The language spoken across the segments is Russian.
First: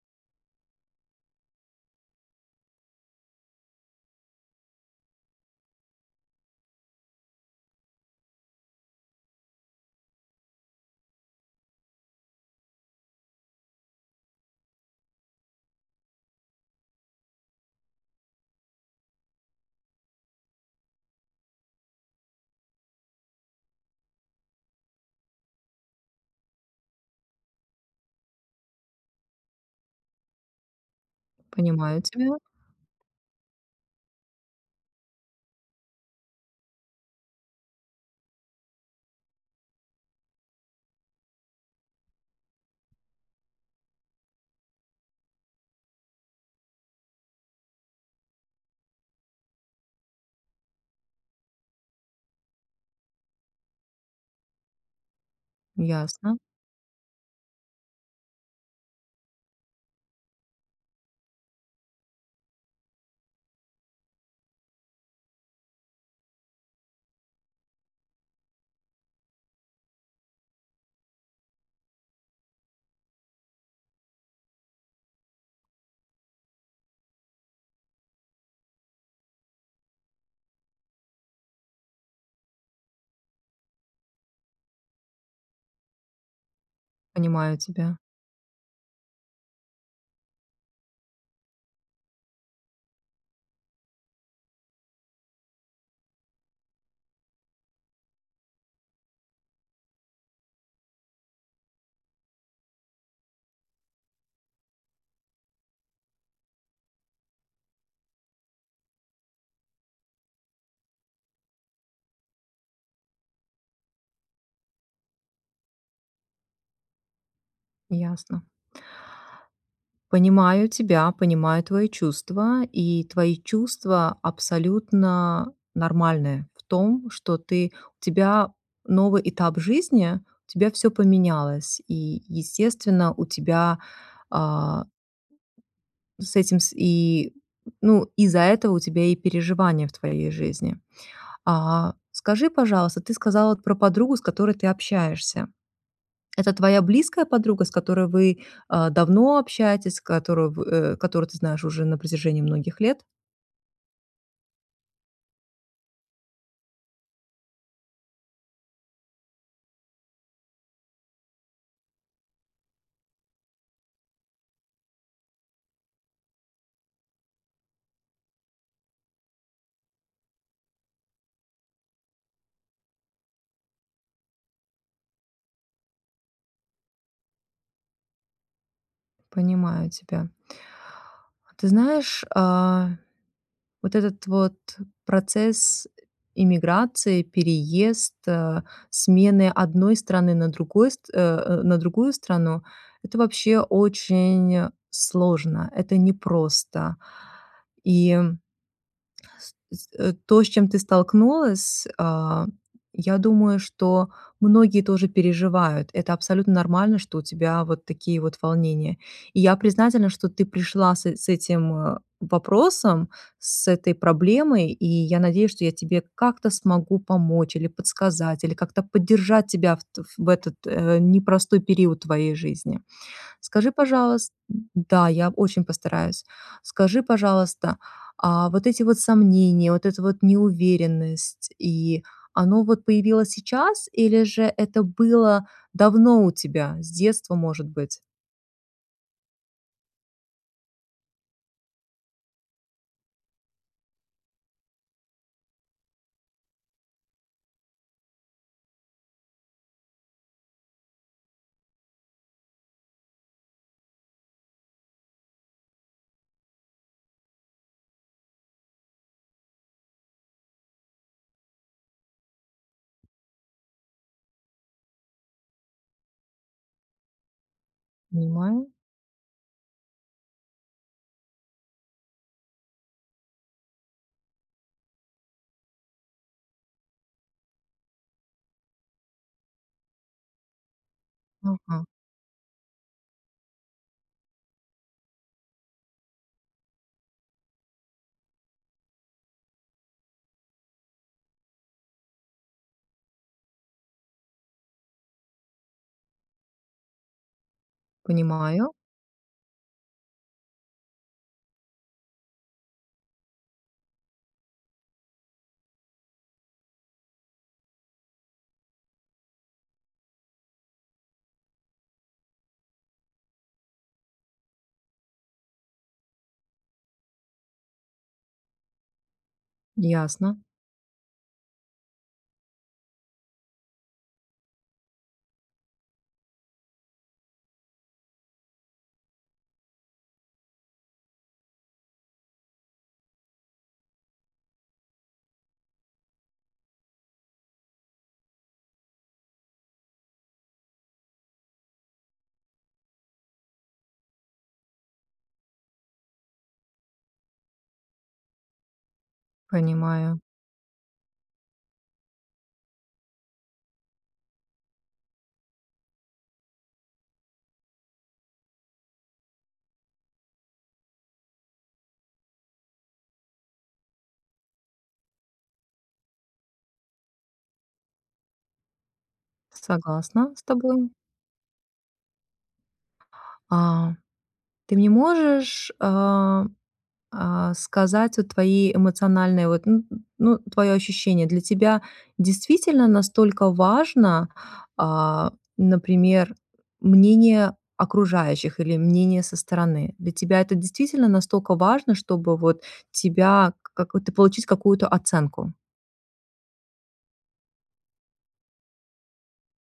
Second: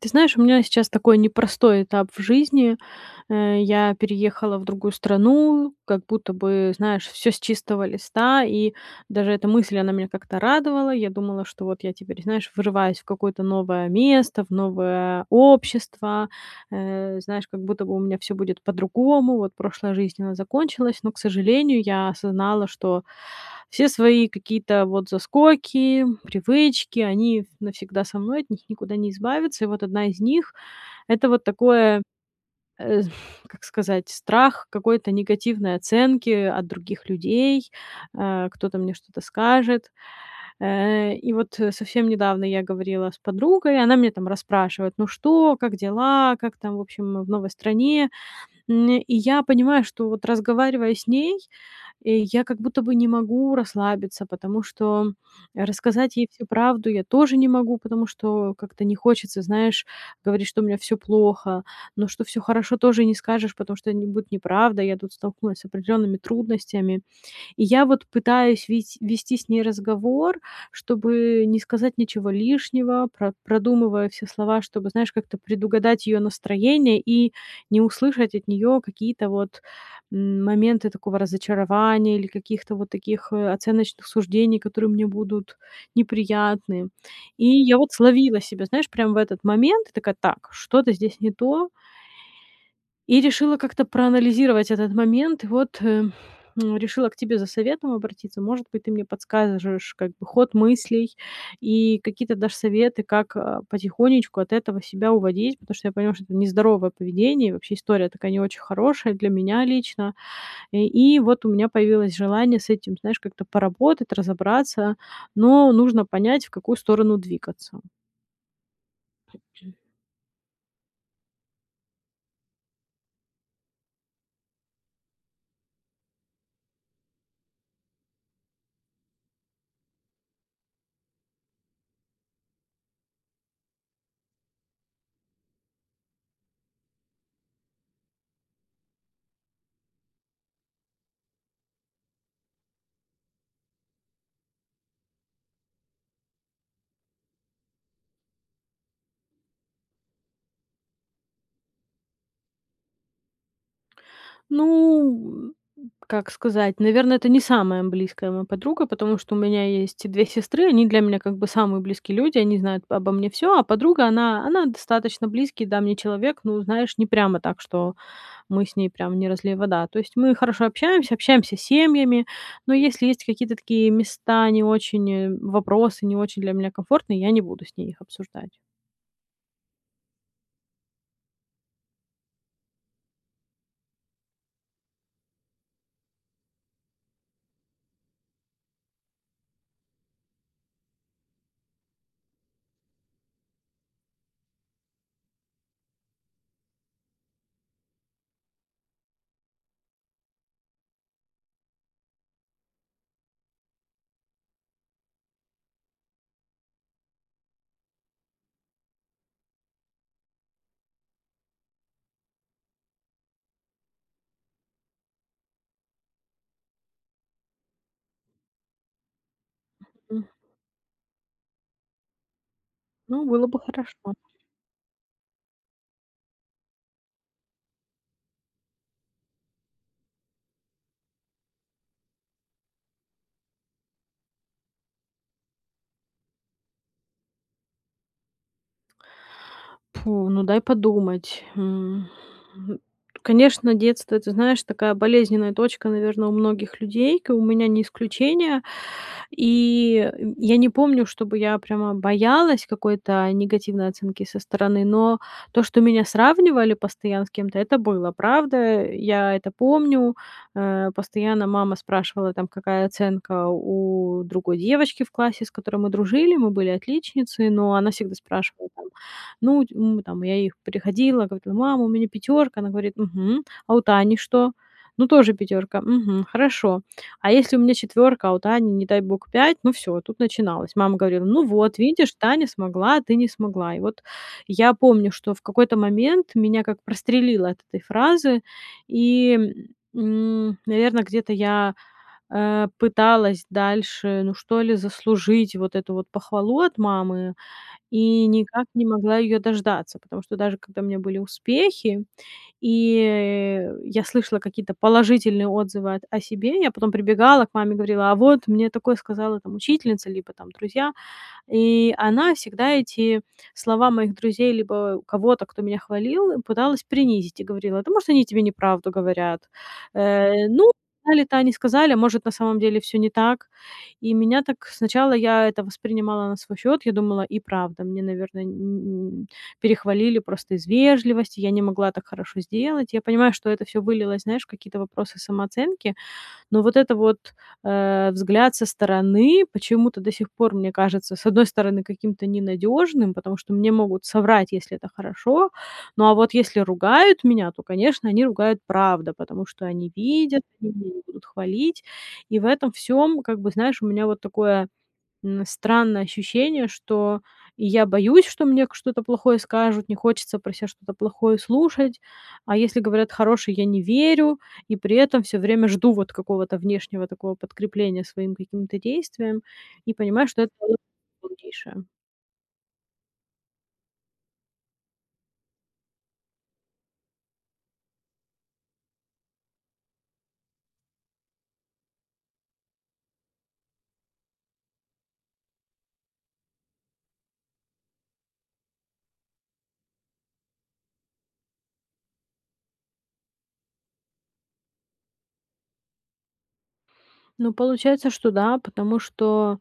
Ты знаешь, у меня сейчас такой непростой этап в жизни. Э, я переехала в другую страну, как будто бы, знаешь, всё с чистого листа, и даже эта мысль, она меня как-то радовала. Я думала, что вот я теперь, знаешь, врываюсь в какое-то новое место, в новое общество. Э, знаешь, как будто бы у меня всё будет по-другому, вот прошлая жизнь, она закончилась, но, к сожалению, я осознала, что все свои какие-то вот заскоки, привычки- они навсегда со мной, от них никуда не избавиться. И вот 1 из них- это вот такое, Понимаю тебя. э, как сказать- страх какой-то негативной оценки от других людей. А, кто-то мне что-то скажет. Э, и вот, э, совсем недавно я говорила с подругой, она меня там расспрашивает: "Ну что, как дела, как там в общем в новой стране?" М, и я понимаю, что вот разговаривая с ней, э, я как будто бы не могу расслабиться, потому что рассказать ей Ясно. всю правду я тоже не могу, потому что как-то не хочется, знаешь, говорить, что у меня всё плохо. Но, что всё хорошо, тоже не скажешь, потому что, это н будет неправда. Я тут столкнулась с определенными трудностями. И я вот пытаюсь видь вести с ней разговор, чтобы не сказать ничего лишнего, про продумываю все слова, чтобы, знаешь, как-то предугадать ее настроение и не услышать от неё какие-то вот, м, моменты такого разочарования или каких-то вот таких, э, оценочных суждений, которые мне будут неприятны. И Понимаю я вот тебя. словила себя, знаешь, прям в этот момент. Такая: "Так, что-то здесь не то". И решила как-то проанализировать этот момент. Вот, э, м, решила к тебе за советом обратиться. Может быть, ты мне подскажешь как бы ход мыслей и какие-то дашь советы, как, а, потихонечку от этого себя уводить, потому что я поняла, что это нездоровое поведение, и вообще история такая, не очень хорошая для меня лично. Э, и вот у меня появилось желание с этим, знаешь, как-то поработать, разобраться, но нужно понять, в какую сторону двигаться. Ясно. Понимаю тебя, понимаю твои чувства, и твои чувства абсолютно нормальные в том, что ты у тебя новый этап жизни, у тебя всё поменялось, и, естественно, у тебя, а С этим с и Ну, из-за этого у тебя и переживания в твоей жизни. А скажи, пожалуйста, ты сказала про подругу, с которой ты общаешься. Это твоя близкая подруга, с которой вы, а, давно общаетесь, с которую, в э, которую ты знаешь уже на протяжении многих лет? Ну, м, как сказать, наверно, это не самая близкая моя подруга, потому что у меня есть и 2 сестры, они для меня, как бы, самые близкие люди, они знают обо мне всё, а подруга- она она достаточно близкий, да, мне человек, ну, знаешь, не прямо так, что мы с ней прям не разлей вода. То есть мы хорошо общаемся, общаемся семьями, но если есть какие-то такие места не очень, э вопросы, не очень для меня комфортные, я не буду с ней их обсуждать. Понимаю тебя. Ты знаешь, а, вот этот вот процесс эмиграции, переезд, э, смены одной страны на другой стр э, э, на другую страну- это вообще очень сложно, это непросто. И с, э, то, с чем ты столкнулась, а, я думаю, что многие тоже переживают. Это абсолютно нормально, что у тебя вот такие вот волнения. И я признательна, что ты пришла с с этим, э, вопросом, с этой проблемой, и я надеюсь, что я тебе как-то смогу помочь или подсказать, или как-то поддержать тебя в М-м. в этот, э, непростой период твоей жизни. Ну, было бы Скажи, хорошо. пожалуйс Да, я очень постараюсь. Скажи, пожалуйста, а вот эти вот сомнения, вот эта вот неуверенность, и оно вот появилось сейчас, или же это было давно у тебя, с детства, может быть? Пу ну дай подумать. М, м, конечно, детство это, знаешь, такая болезненная точка, наверно, у многих людей, как бы, и у меня не исключение. И, э, я не помню, чтобы я прямо боялась какой-то негативной оценки со стороны, но то, что меня сравнивали постоянно с кем-то- это было, правда. Я это помню. Э, постоянно мама спрашивала, там, какая оценка у другой девочки в классе, с которой мы дружили. Мы были отличницы, но она всегда Понимаю. спрашивала, там, ну, м, там я ей, приходила, говорила: "Мама, у меня пятёрка!" Она говорит: "Мгм, а у Тани что?" "Ну, тоже пятёрка". "Мгм, хорошо". А если у меня четвёрка, а у Тани, не дай бог, пять- ну всё, тут начиналось. Мама говорила: "Ну, вот, Ага. видишь, Таня смогла, а ты не смогла" И вот я помню, что в какой-то момент меня как прострелило от этой фразы. И, м, наверно, где-то я, э, пыталась дальше, ну, что ли, заслужить вот эту вот похвалу от мамы, и никак Понимаю. не могла ее дождаться. Потому что даже когда у меня были успехи и, э, я слышала какие-то положительные отзывы о о себе, я потом прибегала к маме, говорила: "А вот мне такое сказала, там, учительница, либо, там, друзья". И она всегда эти слова моих друзей либо кого-то, кто меня хвалил, пыталась принизить, и говорила: "Да может они тебе неправду говорят. Ясно. Э, ну, сказали-то они сказали, а может на самом деле всё не так". И меня так сначала я это воспринимала на свой счёт. Я думала: и правда, мне, наверное, не н н перехвалили просто из вежливости. Я не могла так хорошо сделать. Я понимаю, что это всё вылилось, знаешь, в какие-то вопросы самооценки, но вот это вот, э, взгляд со стороны, почему-то, до сих пор мне кажется, с одной стороны, каким-то ненадежным, потому что мне могут соврать, если это хорошо. Ну, а вот если ругают меня, то, конечно, они ругают, правда, потому что они Понимаю. видят, они меня не будут хвалить. И в этом всём, как бы, знаешь, у меня вот такое, м, странное ощущение, что я боюсь, что мне к что-то плохое скажут, не хочется про ся что-то плохое слушать. А если говорят хорошее- я не верю, и при этом всё время жду, вот, какого-то внешнего такого подкрепления своим каким-то действиям, и понимаю, Согласна что с это [unintelligible] тобой. полнейшая. А, ты мне можешь, э, э, сказать вот твои эмоциональные, вот, н н ну, твоё ощущение. Для тебя действительно настолько важно, а, например, мнение окружающих или мнение со стороны? Для тебя это действительно настолько важно, чтобы вот тебя, как вот ты получить какую-то оценку? Ну, получается, что да, потому что,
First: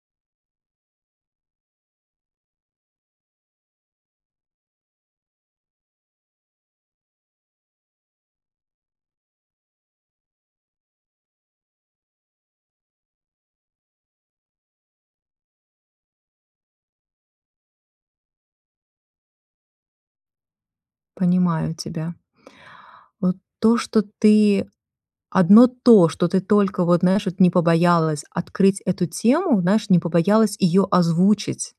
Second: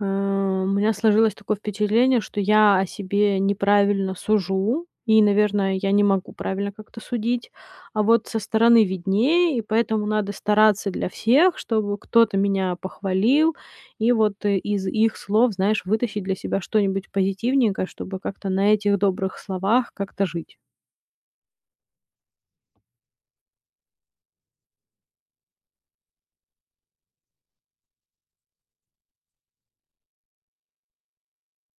э, у меня сложилось такое впечатление, что я о себе неправильно сужу и, наверно, я не могу правильно как-то судить. А вот со стороны виднее, и поэтому надо стараться для всех, чтобы кто-то меня похвалил, и вот из их слов, знаешь, вытащить для себя что-нибудь позитивненькое, чтобы как-то на этих добрых словах как-то жить. Понимаю тебя. Вот то, что ты одно то, что ты только, вот, знаешь, вот, не побоялась открыть эту тему, знаешь, не побоялась её озвучить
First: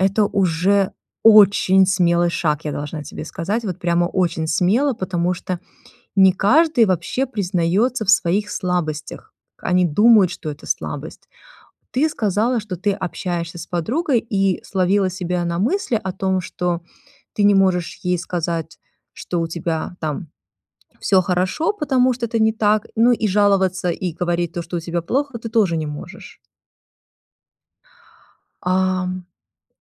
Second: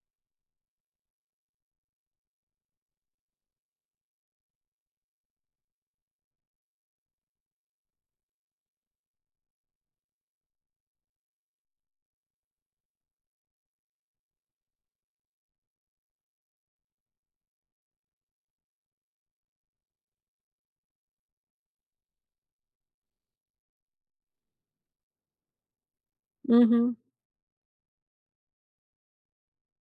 это уже очень смелый шаг, я должна тебе сказать, вот прямо очень смело, потому что не каждый вообще признается в своих слабостях. Они думают, что это слабость. Ты сказала, что ты общаешься с подругой и словила себя на мысли о том, что ты не можешь ей сказать, что у тебя там всё хорошо, потому что это не так, ну, и жаловаться и говорить то, что у тебя плохо, ты тоже не можешь. Мгм. Ам,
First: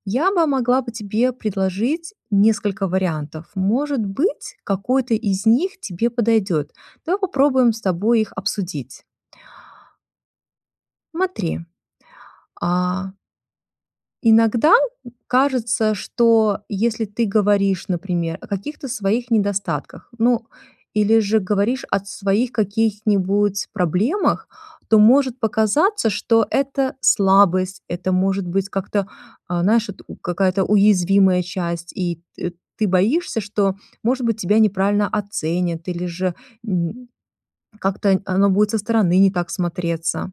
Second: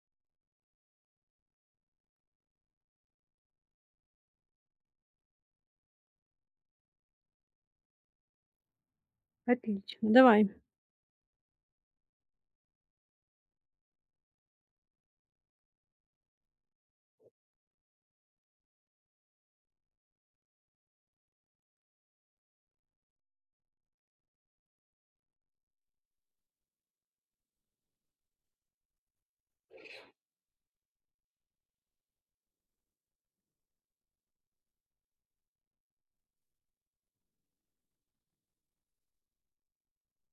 я бы могла бы тебе предложить несколько вариантов. Может быть, какой-то из них тебе подойдет. Давай попробуем с тобой их обсудить. Отлично, давай. Смотри, а иногда кажется, что если ты говоришь, например, о каких-то своих недостатках, ну, или же говоришь о своих каких-нибудь проблемах, то может показаться, что это слабость, это может быть как-то, а, знаешь, у какая-то уязвимая часть, и т ты боишься, что, может быть, тебя неправильно оценят или же как-то н оно будет со стороны не так смотреться.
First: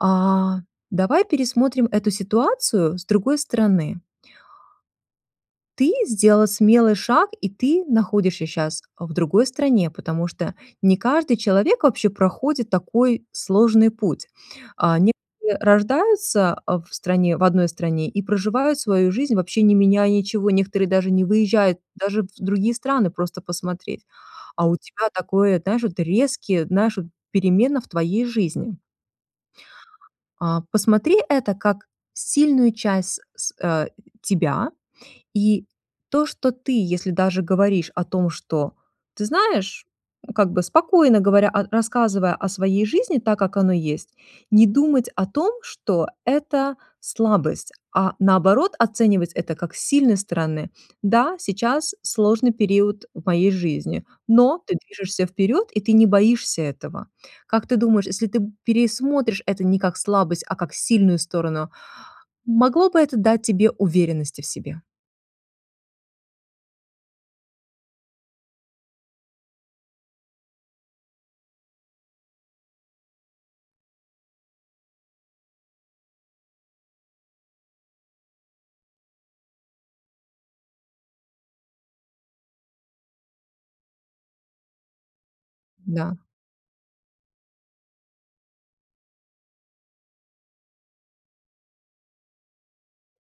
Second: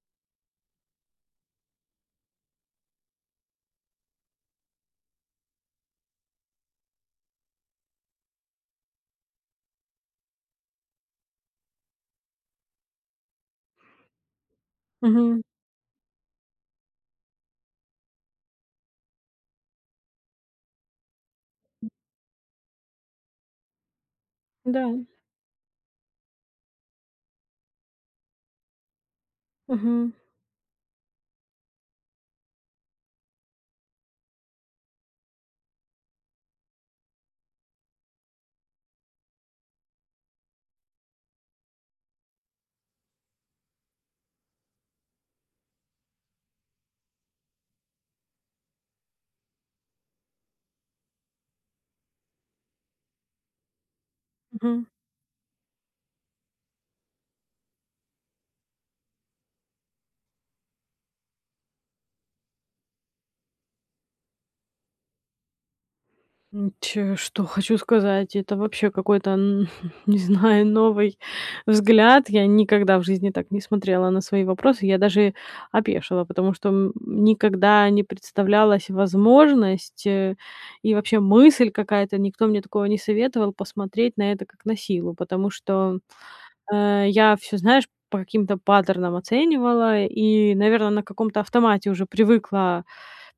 А, давай пересмотрим эту ситуацию с другой стороны. Ты сделала смелый шаг, и ты находишься щас в другой стране, потому что не каждый человек вообще проходит такой сложный путь. А, Мгм. некоторые рождаются, э, в стране в одной стране и проживают свою жизнь, вообще не меняя ничего. Некоторые даже не выезжают даже в другие страны просто посмотреть. А у Да. тебя такое, знаешь, вот резкие, знаешь, вот перемены в твоей жизни. Мгм. А, посмотри это как сильную часть с с э, тебя. И то, что ты, если даже говоришь о том, что ты знаешь, как бы спокойно говоря рассказывая о своей жизни так, как оно есть, не думать о том, что это слабость, а наоборот оценивать это как с сильной стороны. Да, сейчас сложный период в моей жизни, но ты Мгм. движешься вперед, и ты не боишься этого. Как ты думаешь, если ты п пересмотришь это не как слабость, а как сильную сторону, могло бы это дать тебе уверенности в себе? М, ч что хочу сказать, это вообще какой-то, н не знаю, новый взгляд. Я никогда в жизни так не смотрела на свои вопросы. Я даже опешила, потому что, м, никогда не представлялась возможность, э, и вообще мысль какая-то, никто мне такого не советовал- посмотреть на это как на силу, потому что, Да. э, я всё, знаешь, по каким-то паттернам оценивала и, наверно, на каком-то автомате уже привыкла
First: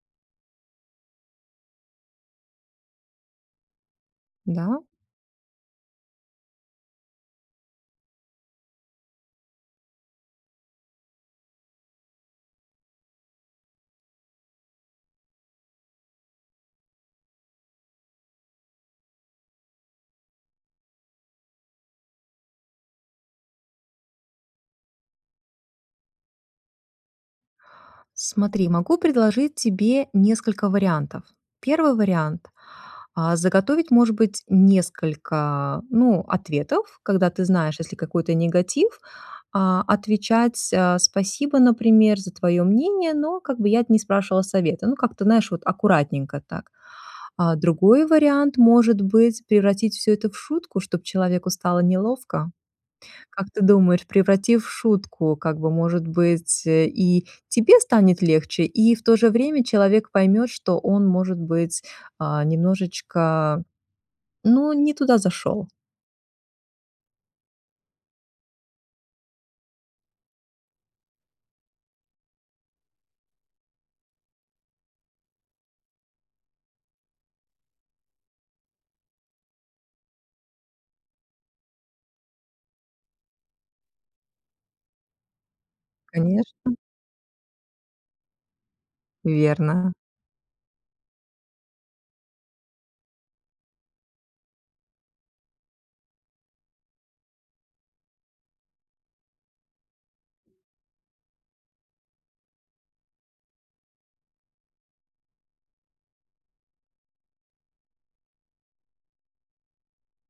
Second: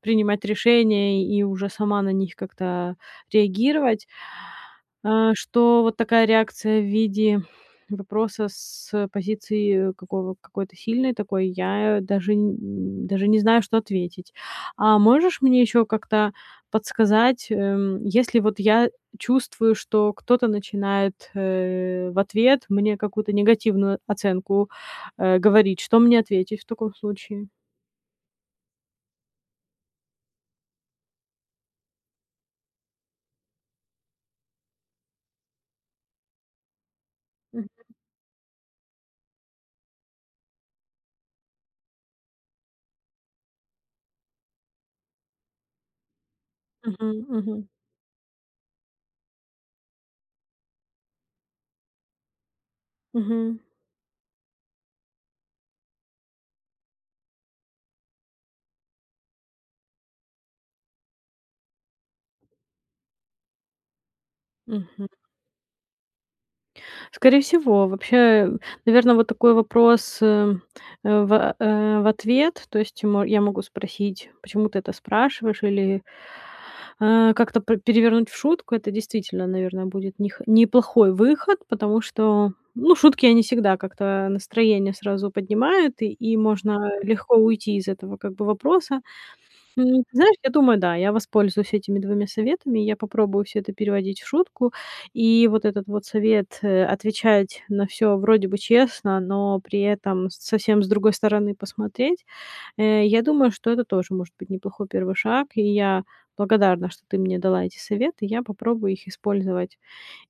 принимать решения и уже сама на них как-то реагировать, Да. э, что вот такая реакция в виде вопроса с, э, позиции какого какой-то сильной такой я даже м, даже не знаю, что ответить. А можешь мне ещё как-то подсказать, эм, если вот я чувствую, что кто-то начинает, э, в ответ мне какую-то негативную оценку, э, говорить, что мне ответить в таком случае? Смотри, могу предложить тебе несколько вариантов. 1 вариант: а, заготовить, может быть, несколько, ну, ответов, когда ты Мгм. знаешь, если какой-то негатив, а, отвечать, а: "Спасибо", например: "За твоё мнение, но как бы я не спрашивала совета". Ну, как-то, знаешь, вот аккуратненько так. Мгм, А мгм. другой вариант может быть- превратить всё это в шутку, чтоб человеку стало неловко. Как Мгм. ты думаешь, превратив в шутку, как бы, может быть, э, и тебе станет легче, и в то же время человек поймет, что он, может быть, а, немножечко, ну, не Мгм. туда зашёл. Скорее всего. Вообще, наверно, вот такой вопрос, э э, в, э в ответ. То есть я м я могу спросить, почему ты это спрашиваешь, или, э, как-то пре перевернуть в шутку. Это действительно, наверное, будет нех неплохой выход, потому что, ну, шутки, они всегда как-то настроение сразу поднимают, и и Конечно. можно легко уйти из этого, как бы, вопроса. Верно. М, знаешь, я думаю, да, я воспользуюсь этими 2 советами. Я попробую всё это переводить в шутку. И вот этот вот совет, э, отвечать на всё, вроде бы, честно, но при этом совсем с другой стороны посмотреть. Э, я думаю, что это тоже может быть неплохой первый шаг, и я благодарна, что ты мне дала эти советы. Я попробую их использовать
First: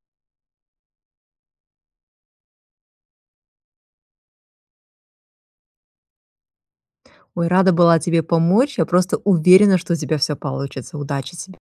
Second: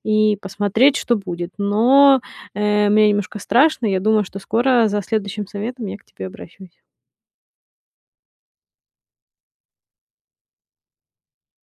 и посмотреть, что будет. Но, э, мне немножко страшно. Я думаю, что скоро за следующим советом я к тебе обращусь. Ой, рада была тебе помочь. Я просто уверена, что у тебя всё получится. Удачи тебе.